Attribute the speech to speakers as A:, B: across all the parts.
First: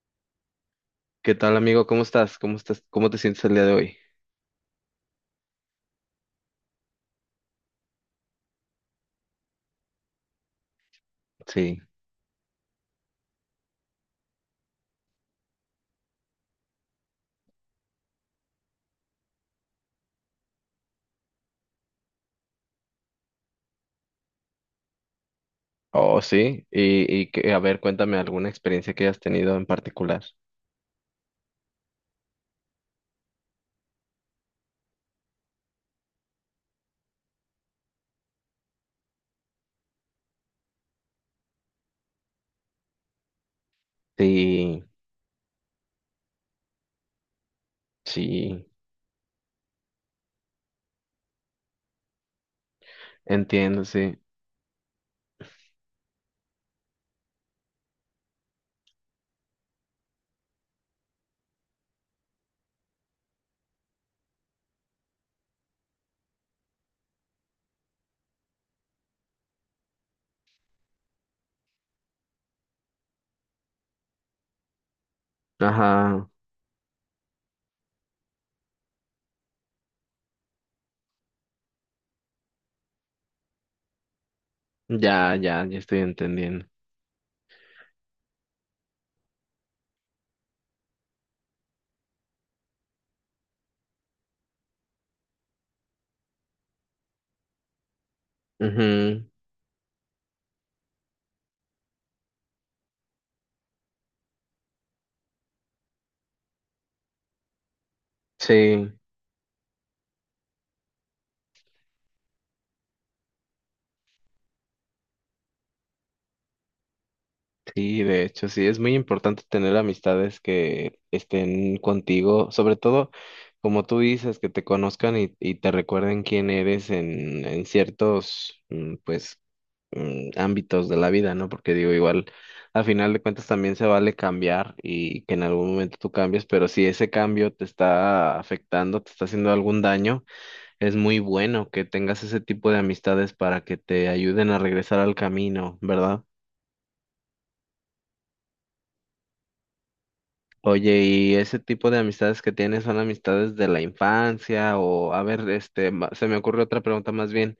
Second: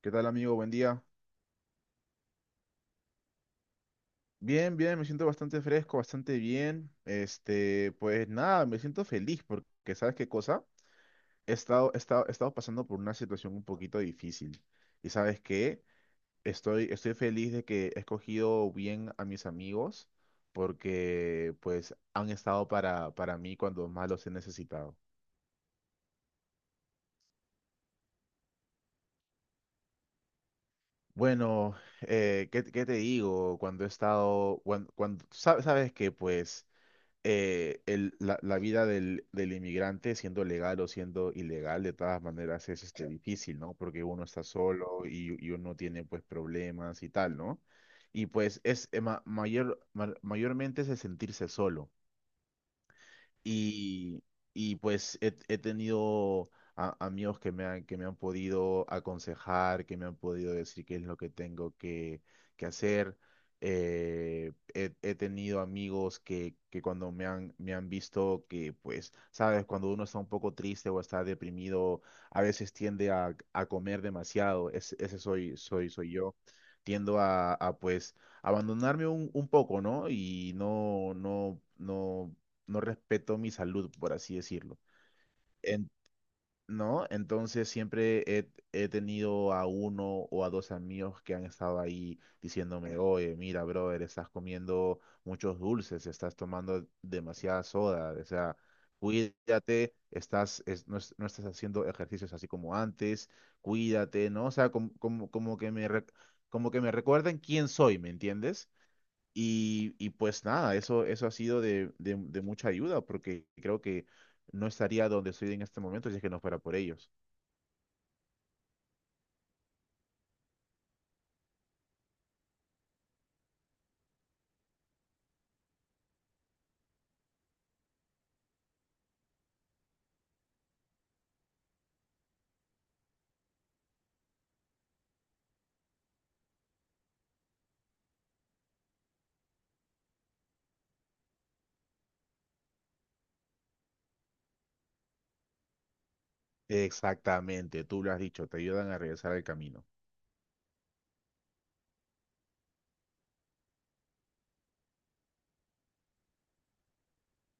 A: ¿Qué tal, amigo? Buen día.
B: ¿Qué tal, amigo? ¿Cómo estás? ¿Cómo estás? ¿Cómo te sientes el día de hoy?
A: Bien, bien, me siento bastante fresco, bastante bien. Este, pues nada, me siento feliz porque, ¿sabes qué cosa? He
B: Sí.
A: estado, he estado, he estado pasando por una situación un poquito difícil. ¿Y sabes qué? Estoy feliz de que he escogido bien a mis amigos porque, pues, han estado para mí cuando más los he necesitado.
B: Oh, sí. Y a ver, cuéntame alguna experiencia que hayas tenido en particular.
A: Bueno, ¿qué te digo? Cuando he estado, sabes que, pues, la vida del inmigrante, siendo legal o siendo ilegal, de todas maneras es este, difícil, ¿no? Porque uno está
B: Sí,
A: solo y uno tiene pues problemas y tal, ¿no? Y pues
B: sí.
A: es mayormente es el sentirse solo.
B: Entiendo, sí.
A: Y, pues he tenido amigos que me han podido aconsejar, que me han podido decir qué es lo que que hacer. He tenido amigos que cuando me han visto que, pues, sabes, cuando uno está un poco triste o está deprimido, a veces tiende a comer demasiado. Soy
B: Ajá.
A: yo. Tiendo a pues, abandonarme un poco, ¿no? Y no respeto mi salud, por así decirlo.
B: Ya, ya, ya
A: En-
B: estoy entendiendo.
A: ¿No? Entonces siempre he tenido a uno o a dos amigos que han estado ahí diciéndome, oye, mira, brother, estás comiendo muchos dulces, estás tomando demasiada soda, o sea,
B: Ujú.
A: cuídate, estás, no estás haciendo ejercicios así como antes, cuídate, ¿no? O sea, como que como que me recuerden quién soy, ¿me entiendes?
B: Sí,
A: Y pues nada, eso ha sido de mucha ayuda porque creo que no estaría donde estoy en este momento si es que no fuera por ellos.
B: sí, de hecho, sí. Es muy importante tener amistades que estén contigo, sobre todo, como tú dices, que te conozcan y te recuerden quién eres en ciertos, pues ámbitos de la vida, ¿no? Porque digo, igual, al final de cuentas también se vale cambiar y que en algún momento tú cambies, pero si ese cambio te está afectando, te está haciendo algún daño, es muy bueno que tengas ese tipo de amistades para que te ayuden a regresar al camino, ¿verdad?
A: Exactamente, tú lo has dicho, te ayudan a regresar al camino.
B: Oye, ¿y ese tipo de amistades que tienes son amistades de la infancia? O, a ver, este, se me ocurre otra pregunta más bien.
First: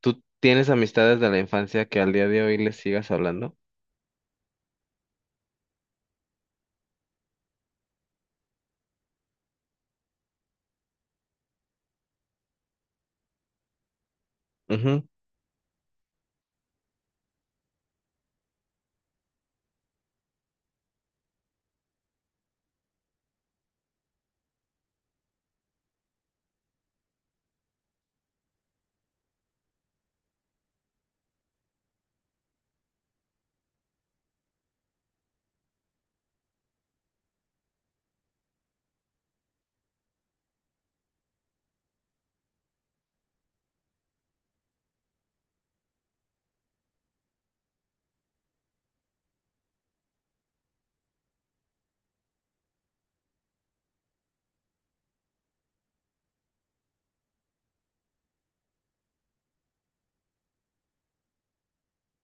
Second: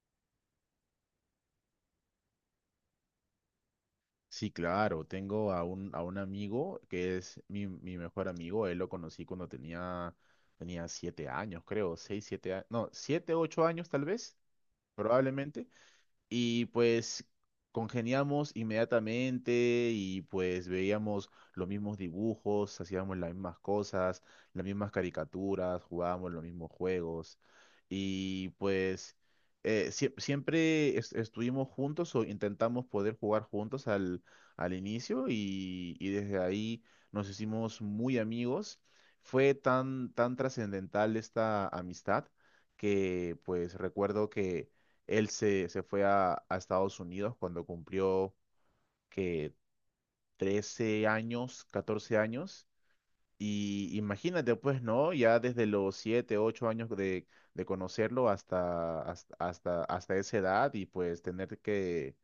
B: ¿Tú tienes amistades de la infancia que al día de hoy les sigas hablando?
A: Sí, claro, tengo a un amigo que es mi, mi mejor amigo, él lo conocí cuando tenía 7 años, creo, 6, 7 años, no, 7, 8 años tal vez,
B: Ujú,
A: probablemente. Y pues congeniamos inmediatamente y pues veíamos los mismos dibujos, hacíamos las mismas cosas, las mismas caricaturas, jugábamos los mismos juegos. Y pues siempre estuvimos juntos o intentamos poder jugar juntos al inicio y desde ahí nos hicimos muy amigos. Fue tan, tan trascendental esta amistad que pues recuerdo que se fue a Estados Unidos cuando cumplió que 13 años, 14 años. Y imagínate, pues, ¿no? Ya desde los 7 u 8 años de conocerlo hasta esa edad y pues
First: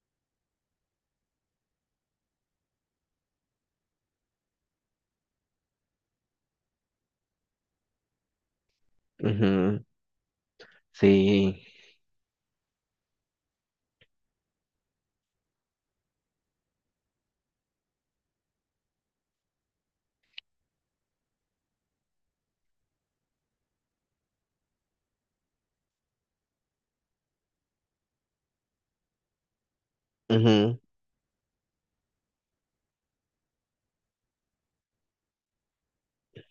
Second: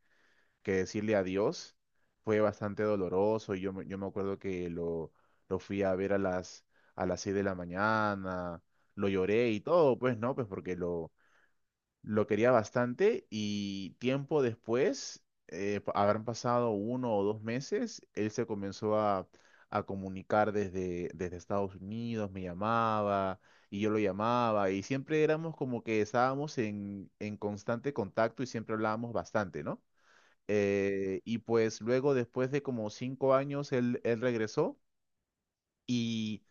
A: que decirle adiós fue bastante doloroso. Y yo, yo me acuerdo que lo fui a ver a a las 6 de la mañana, lo lloré y
B: ujú,
A: todo, pues, ¿no? Pues porque lo
B: Sí.
A: lo quería bastante y tiempo después, habrán pasado uno o dos meses, él se comenzó a comunicar desde Estados Unidos, me llamaba y yo lo llamaba y siempre éramos como que estábamos en constante contacto y siempre hablábamos bastante, ¿no?
B: Ujú.
A: Y pues luego, después de como 5 años, él regresó. Y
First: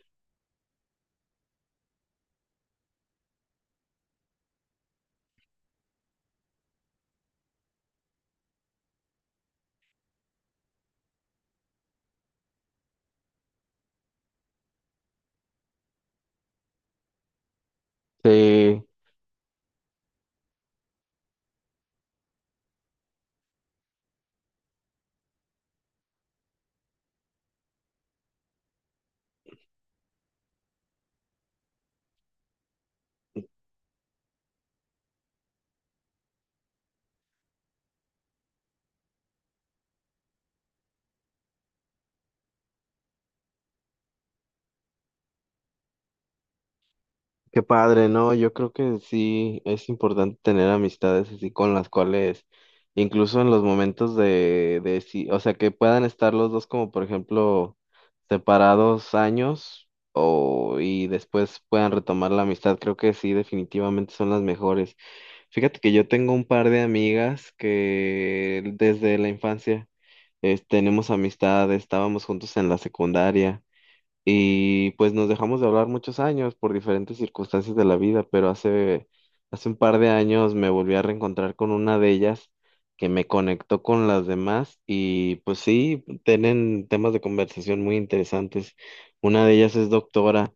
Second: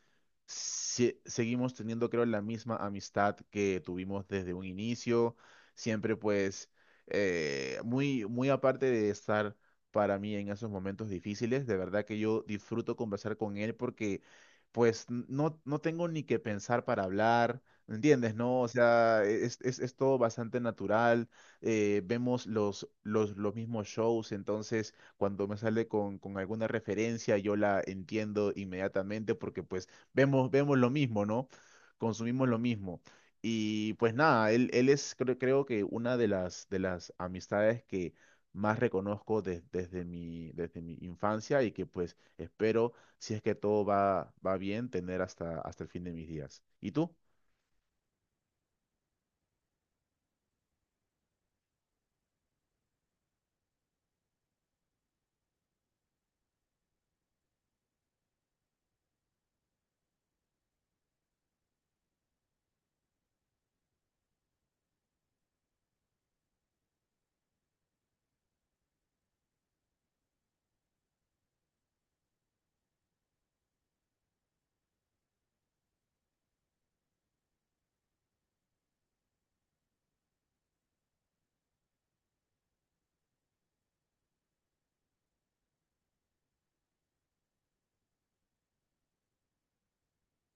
A: seguimos teniendo, creo, la misma amistad que tuvimos desde un inicio. Siempre, pues, muy aparte de estar para mí en esos momentos difíciles, de verdad que yo disfruto conversar con él porque, pues, no tengo ni que pensar para hablar. ¿Me entiendes? ¿No? O
B: Sí,
A: sea, es todo bastante natural. Eh, vemos los mismos shows, entonces cuando me sale con alguna referencia yo la entiendo inmediatamente porque pues vemos lo mismo, ¿no? Consumimos lo mismo. Y pues nada, él es creo que una de de las amistades que más reconozco desde desde mi infancia y que pues espero, si es que todo va, va bien, tener hasta el fin de mis días. ¿Y tú?
B: qué padre, ¿no? Yo creo que sí es importante tener amistades así con las cuales, incluso en los momentos de sí, o sea, que puedan estar los dos como, por ejemplo, separados años o y después puedan retomar la amistad, creo que sí, definitivamente son las mejores. Fíjate que yo tengo un par de amigas que desde la infancia tenemos amistad, estábamos juntos en la secundaria. Y pues nos dejamos de hablar muchos años por diferentes circunstancias de la vida, pero hace un par de años me volví a reencontrar con una de ellas que me conectó con las demás y pues sí, tienen temas de conversación muy interesantes. Una de ellas es doctora.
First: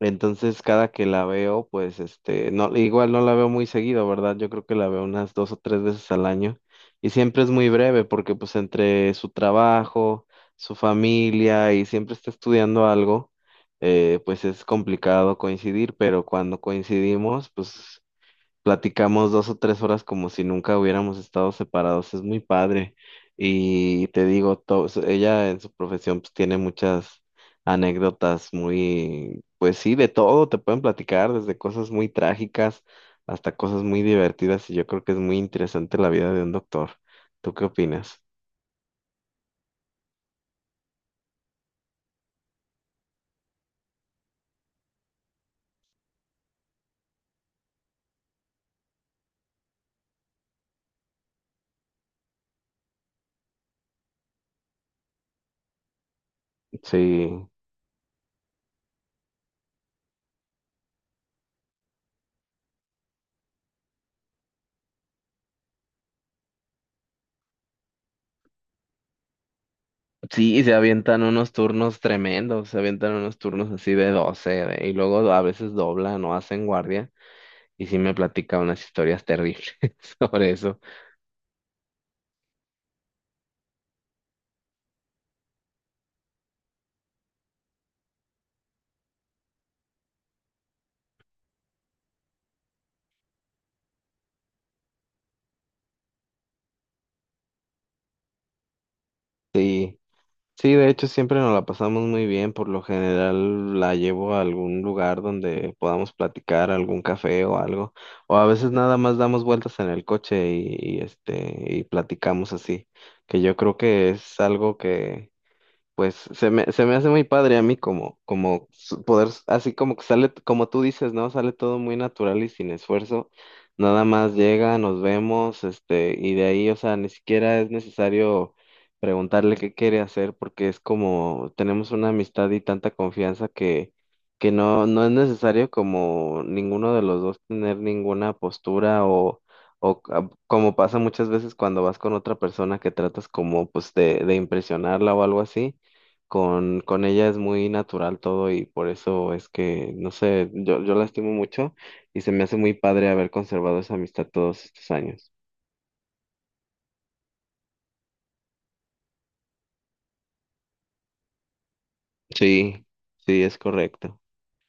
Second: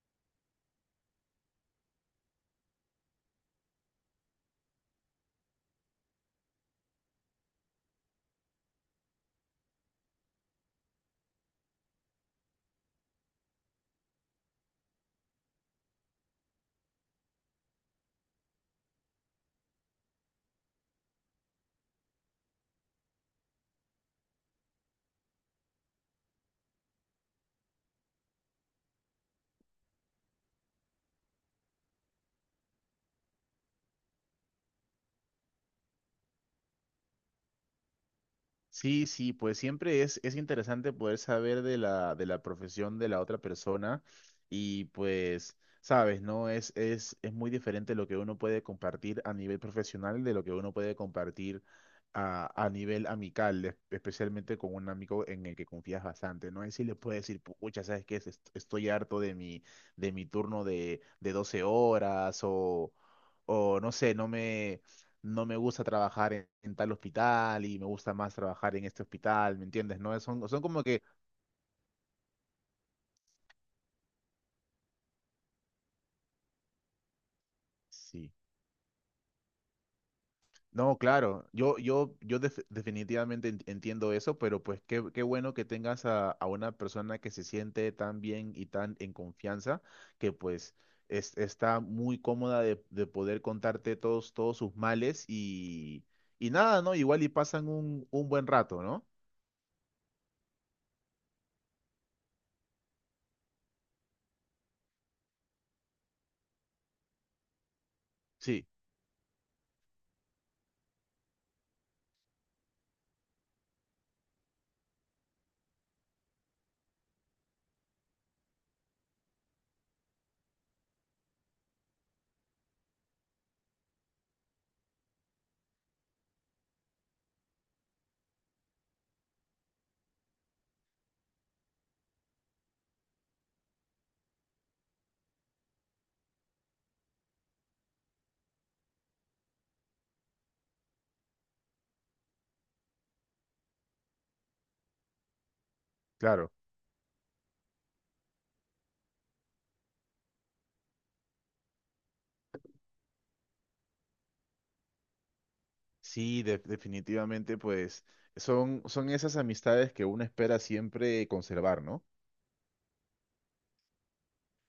B: Entonces, cada que la veo, pues este, no, igual no la veo muy seguido, ¿verdad? Yo creo que la veo unas dos o tres veces al año y siempre es muy breve porque pues entre su trabajo, su familia y siempre está estudiando algo, pues es complicado coincidir, pero cuando coincidimos, pues platicamos 2 o 3 horas como si nunca hubiéramos estado separados, es muy padre. Y te digo, ella en su profesión pues tiene muchas anécdotas muy, pues sí, de todo, te pueden platicar desde cosas muy trágicas hasta cosas muy divertidas y yo creo que es muy interesante la vida de un doctor. ¿Tú qué opinas?
A: Sí, sí, pues siempre es interesante poder saber de de la profesión de la otra persona y pues, sabes, ¿no? Es muy diferente lo que uno puede compartir a nivel profesional de lo que uno puede compartir a nivel amical, especialmente con un amigo en el que confías bastante, ¿no? Y si le puedes decir,
B: Sí,
A: pucha, ¿sabes qué? Estoy harto de mi turno de 12 horas o no sé, no me gusta trabajar en tal hospital y me gusta más trabajar en este hospital, ¿me entiendes? ¿No? Son
B: sí, se
A: como que...
B: avientan unos turnos tremendos, se avientan unos turnos así de 12 y luego a veces doblan o hacen guardia. Y sí me
A: Sí.
B: platica unas historias terribles sobre eso.
A: No, claro, yo definitivamente entiendo eso, pero pues qué bueno que tengas a una persona que se siente tan bien y tan en confianza, que pues está muy cómoda de poder contarte todos sus males y nada, ¿no? Igual y pasan un buen rato, ¿no?
B: Sí, sí, de hecho siempre nos la pasamos muy bien, por lo general la llevo a algún lugar donde podamos platicar, algún café o algo, o a
A: Sí,
B: veces nada más damos vueltas en el coche y, este y platicamos así, que yo creo que es algo que pues se me hace muy padre a mí como poder, así como que sale, como tú dices, ¿no? Sale todo muy natural y sin esfuerzo. Nada más llega, nos vemos, este, y de ahí, o sea, ni siquiera es necesario preguntarle qué quiere hacer porque es como, tenemos una amistad y tanta confianza que no, no es necesario como ninguno de los dos tener ninguna postura o... O como pasa muchas veces cuando vas con otra persona que tratas como pues de impresionarla o algo así
A: claro.
B: con ella es muy natural todo y por eso es que, no sé, yo la estimo mucho y se me hace muy padre haber conservado esa amistad todos estos años.
A: Sí, definitivamente pues son esas amistades que uno espera siempre conservar, ¿no?
B: Sí, sí,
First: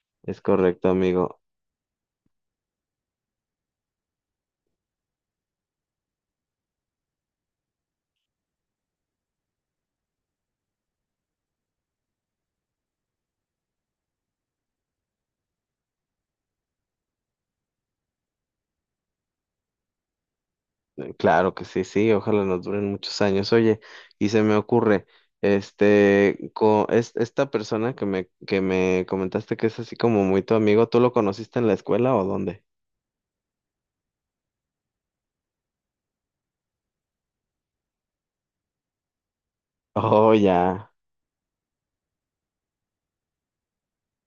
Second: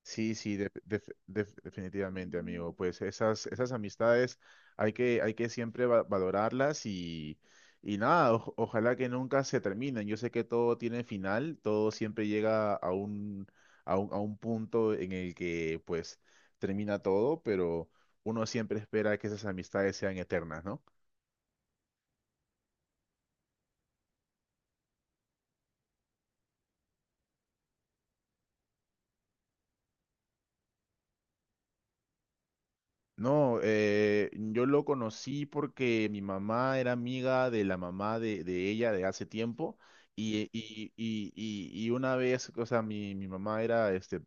A: Sí,
B: es
A: sí,
B: correcto, amigo.
A: definitivamente, amigo. Pues esas, esas amistades hay que siempre valorarlas y nada, ojalá que nunca se terminen. Yo sé que todo tiene final, todo siempre llega a un punto en el que pues termina todo, pero uno siempre espera que esas amistades sean eternas, ¿no?
B: Claro que sí, sí, ojalá nos duren muchos años. Oye, y se me ocurre, este, esta persona que me comentaste que es así como muy tu amigo, ¿tú lo conociste en la escuela o dónde?
A: No, yo lo conocí porque mi mamá era amiga de la mamá de ella de hace tiempo
B: Oh, ya,
A: y una vez, o sea, mi mamá era este,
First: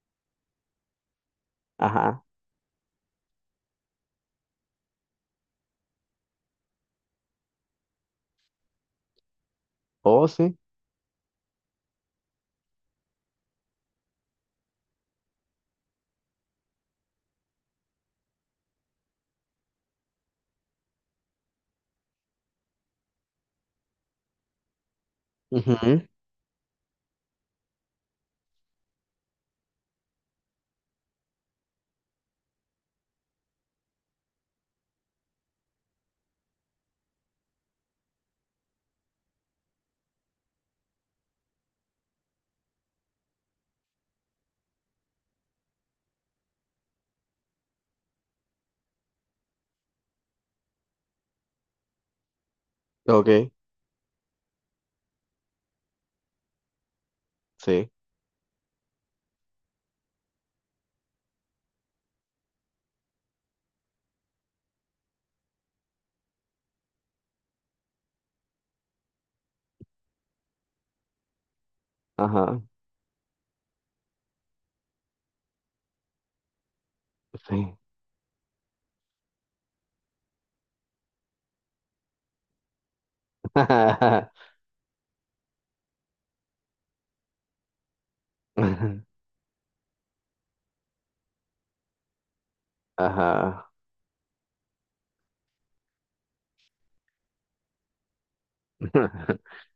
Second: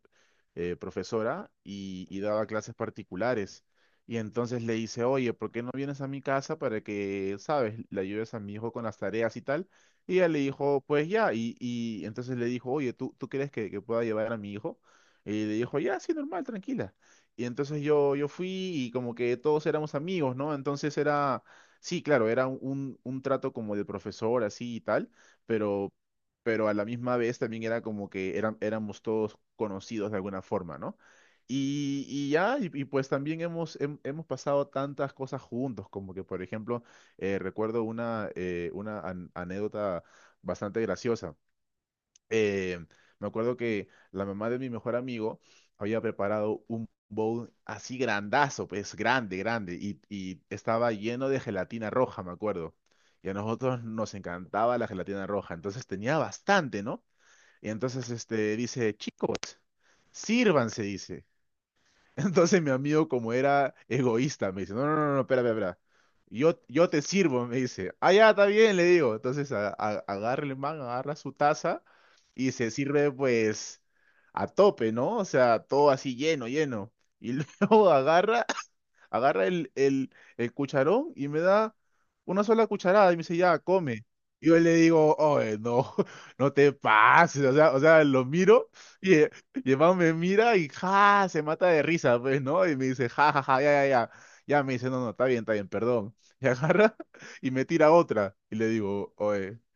A: profesora y
B: ajá,
A: daba clases particulares y entonces le hice, oye, ¿por qué no vienes a mi casa para que, sabes, le ayudes a mi hijo con las tareas y tal? Y
B: oh,
A: ella le
B: sí,
A: dijo, pues ya, y entonces le dijo, oye, tú crees que pueda llevar a mi hijo? Y le dijo, ya, sí, normal, tranquila. Y entonces yo fui y como que todos éramos amigos, ¿no? Entonces era, sí, claro, era un trato como de profesor, así y tal, pero,
B: ujú,
A: pero a la misma vez también era como que eran, éramos todos conocidos de alguna forma, ¿no? Y ya, y pues también hemos pasado tantas cosas juntos, como que, por ejemplo, recuerdo una anécdota bastante graciosa, eh, me acuerdo que la mamá de mi mejor amigo había preparado un bowl así grandazo, pues grande, grande, y estaba lleno de gelatina roja, me acuerdo. Y a
B: ok,
A: nosotros nos encantaba la gelatina roja, entonces tenía bastante, ¿no? Y
B: sí.
A: entonces este, dice, Sírvanse", dice. Entonces mi amigo, como era egoísta, me dice, no, no, no, no, espera, espera, espera. Yo te sirvo, me dice. Ah, ya, está bien, le digo. Entonces agarra el man, agarra su taza y
B: Ajá.
A: se sirve pues a tope, ¿no? O sea, todo así lleno, lleno. Y
B: Sí.
A: luego agarra el cucharón y me da una sola cucharada y me dice, ya, come. Y yo le digo, oye, no, no te pases, o sea, lo miro y, eh, y el man me mira y ja, se mata de risa, pues, ¿no? Y me dice, ja, ja, ja,
B: Ajá.
A: ya, ya, ya. Ya me dice, no, no, está bien, perdón. Y agarra y me tira otra. Y le digo, oye,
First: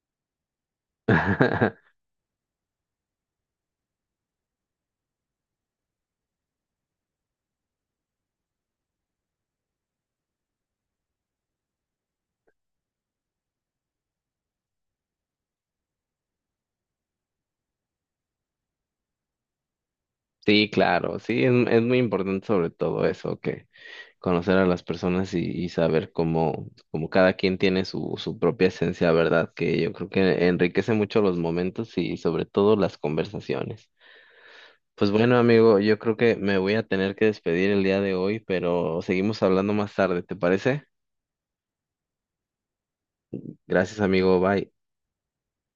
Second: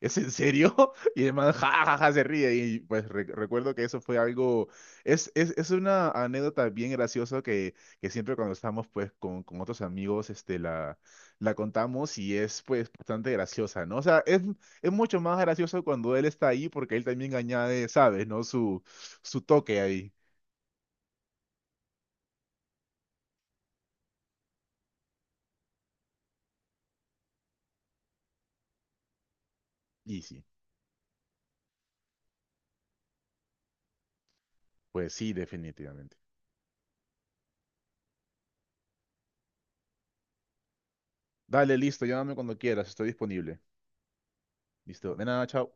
A: ¿es en serio? Y el man, ja, ja, ja, se ríe. Y pues recuerdo que eso fue algo, es una anécdota bien graciosa que siempre cuando estamos pues con otros amigos, este, la contamos y es pues bastante graciosa, ¿no? O sea, es mucho más gracioso cuando él está ahí porque él también añade, ¿sabes? ¿No? Su toque ahí.
B: Sí, claro, sí, es muy importante sobre todo eso, que conocer a las personas y saber cómo cada quien tiene su propia esencia, ¿verdad? Que yo creo
A: Y sí,
B: que enriquece mucho los momentos y sobre todo las conversaciones. Pues
A: pues sí,
B: bueno, amigo, yo creo
A: definitivamente.
B: que me voy a tener que despedir el día de hoy, pero seguimos hablando más tarde, ¿te parece?
A: Dale, listo, llámame cuando quieras, estoy disponible.
B: Gracias, amigo, bye.
A: Listo, de nada, chao.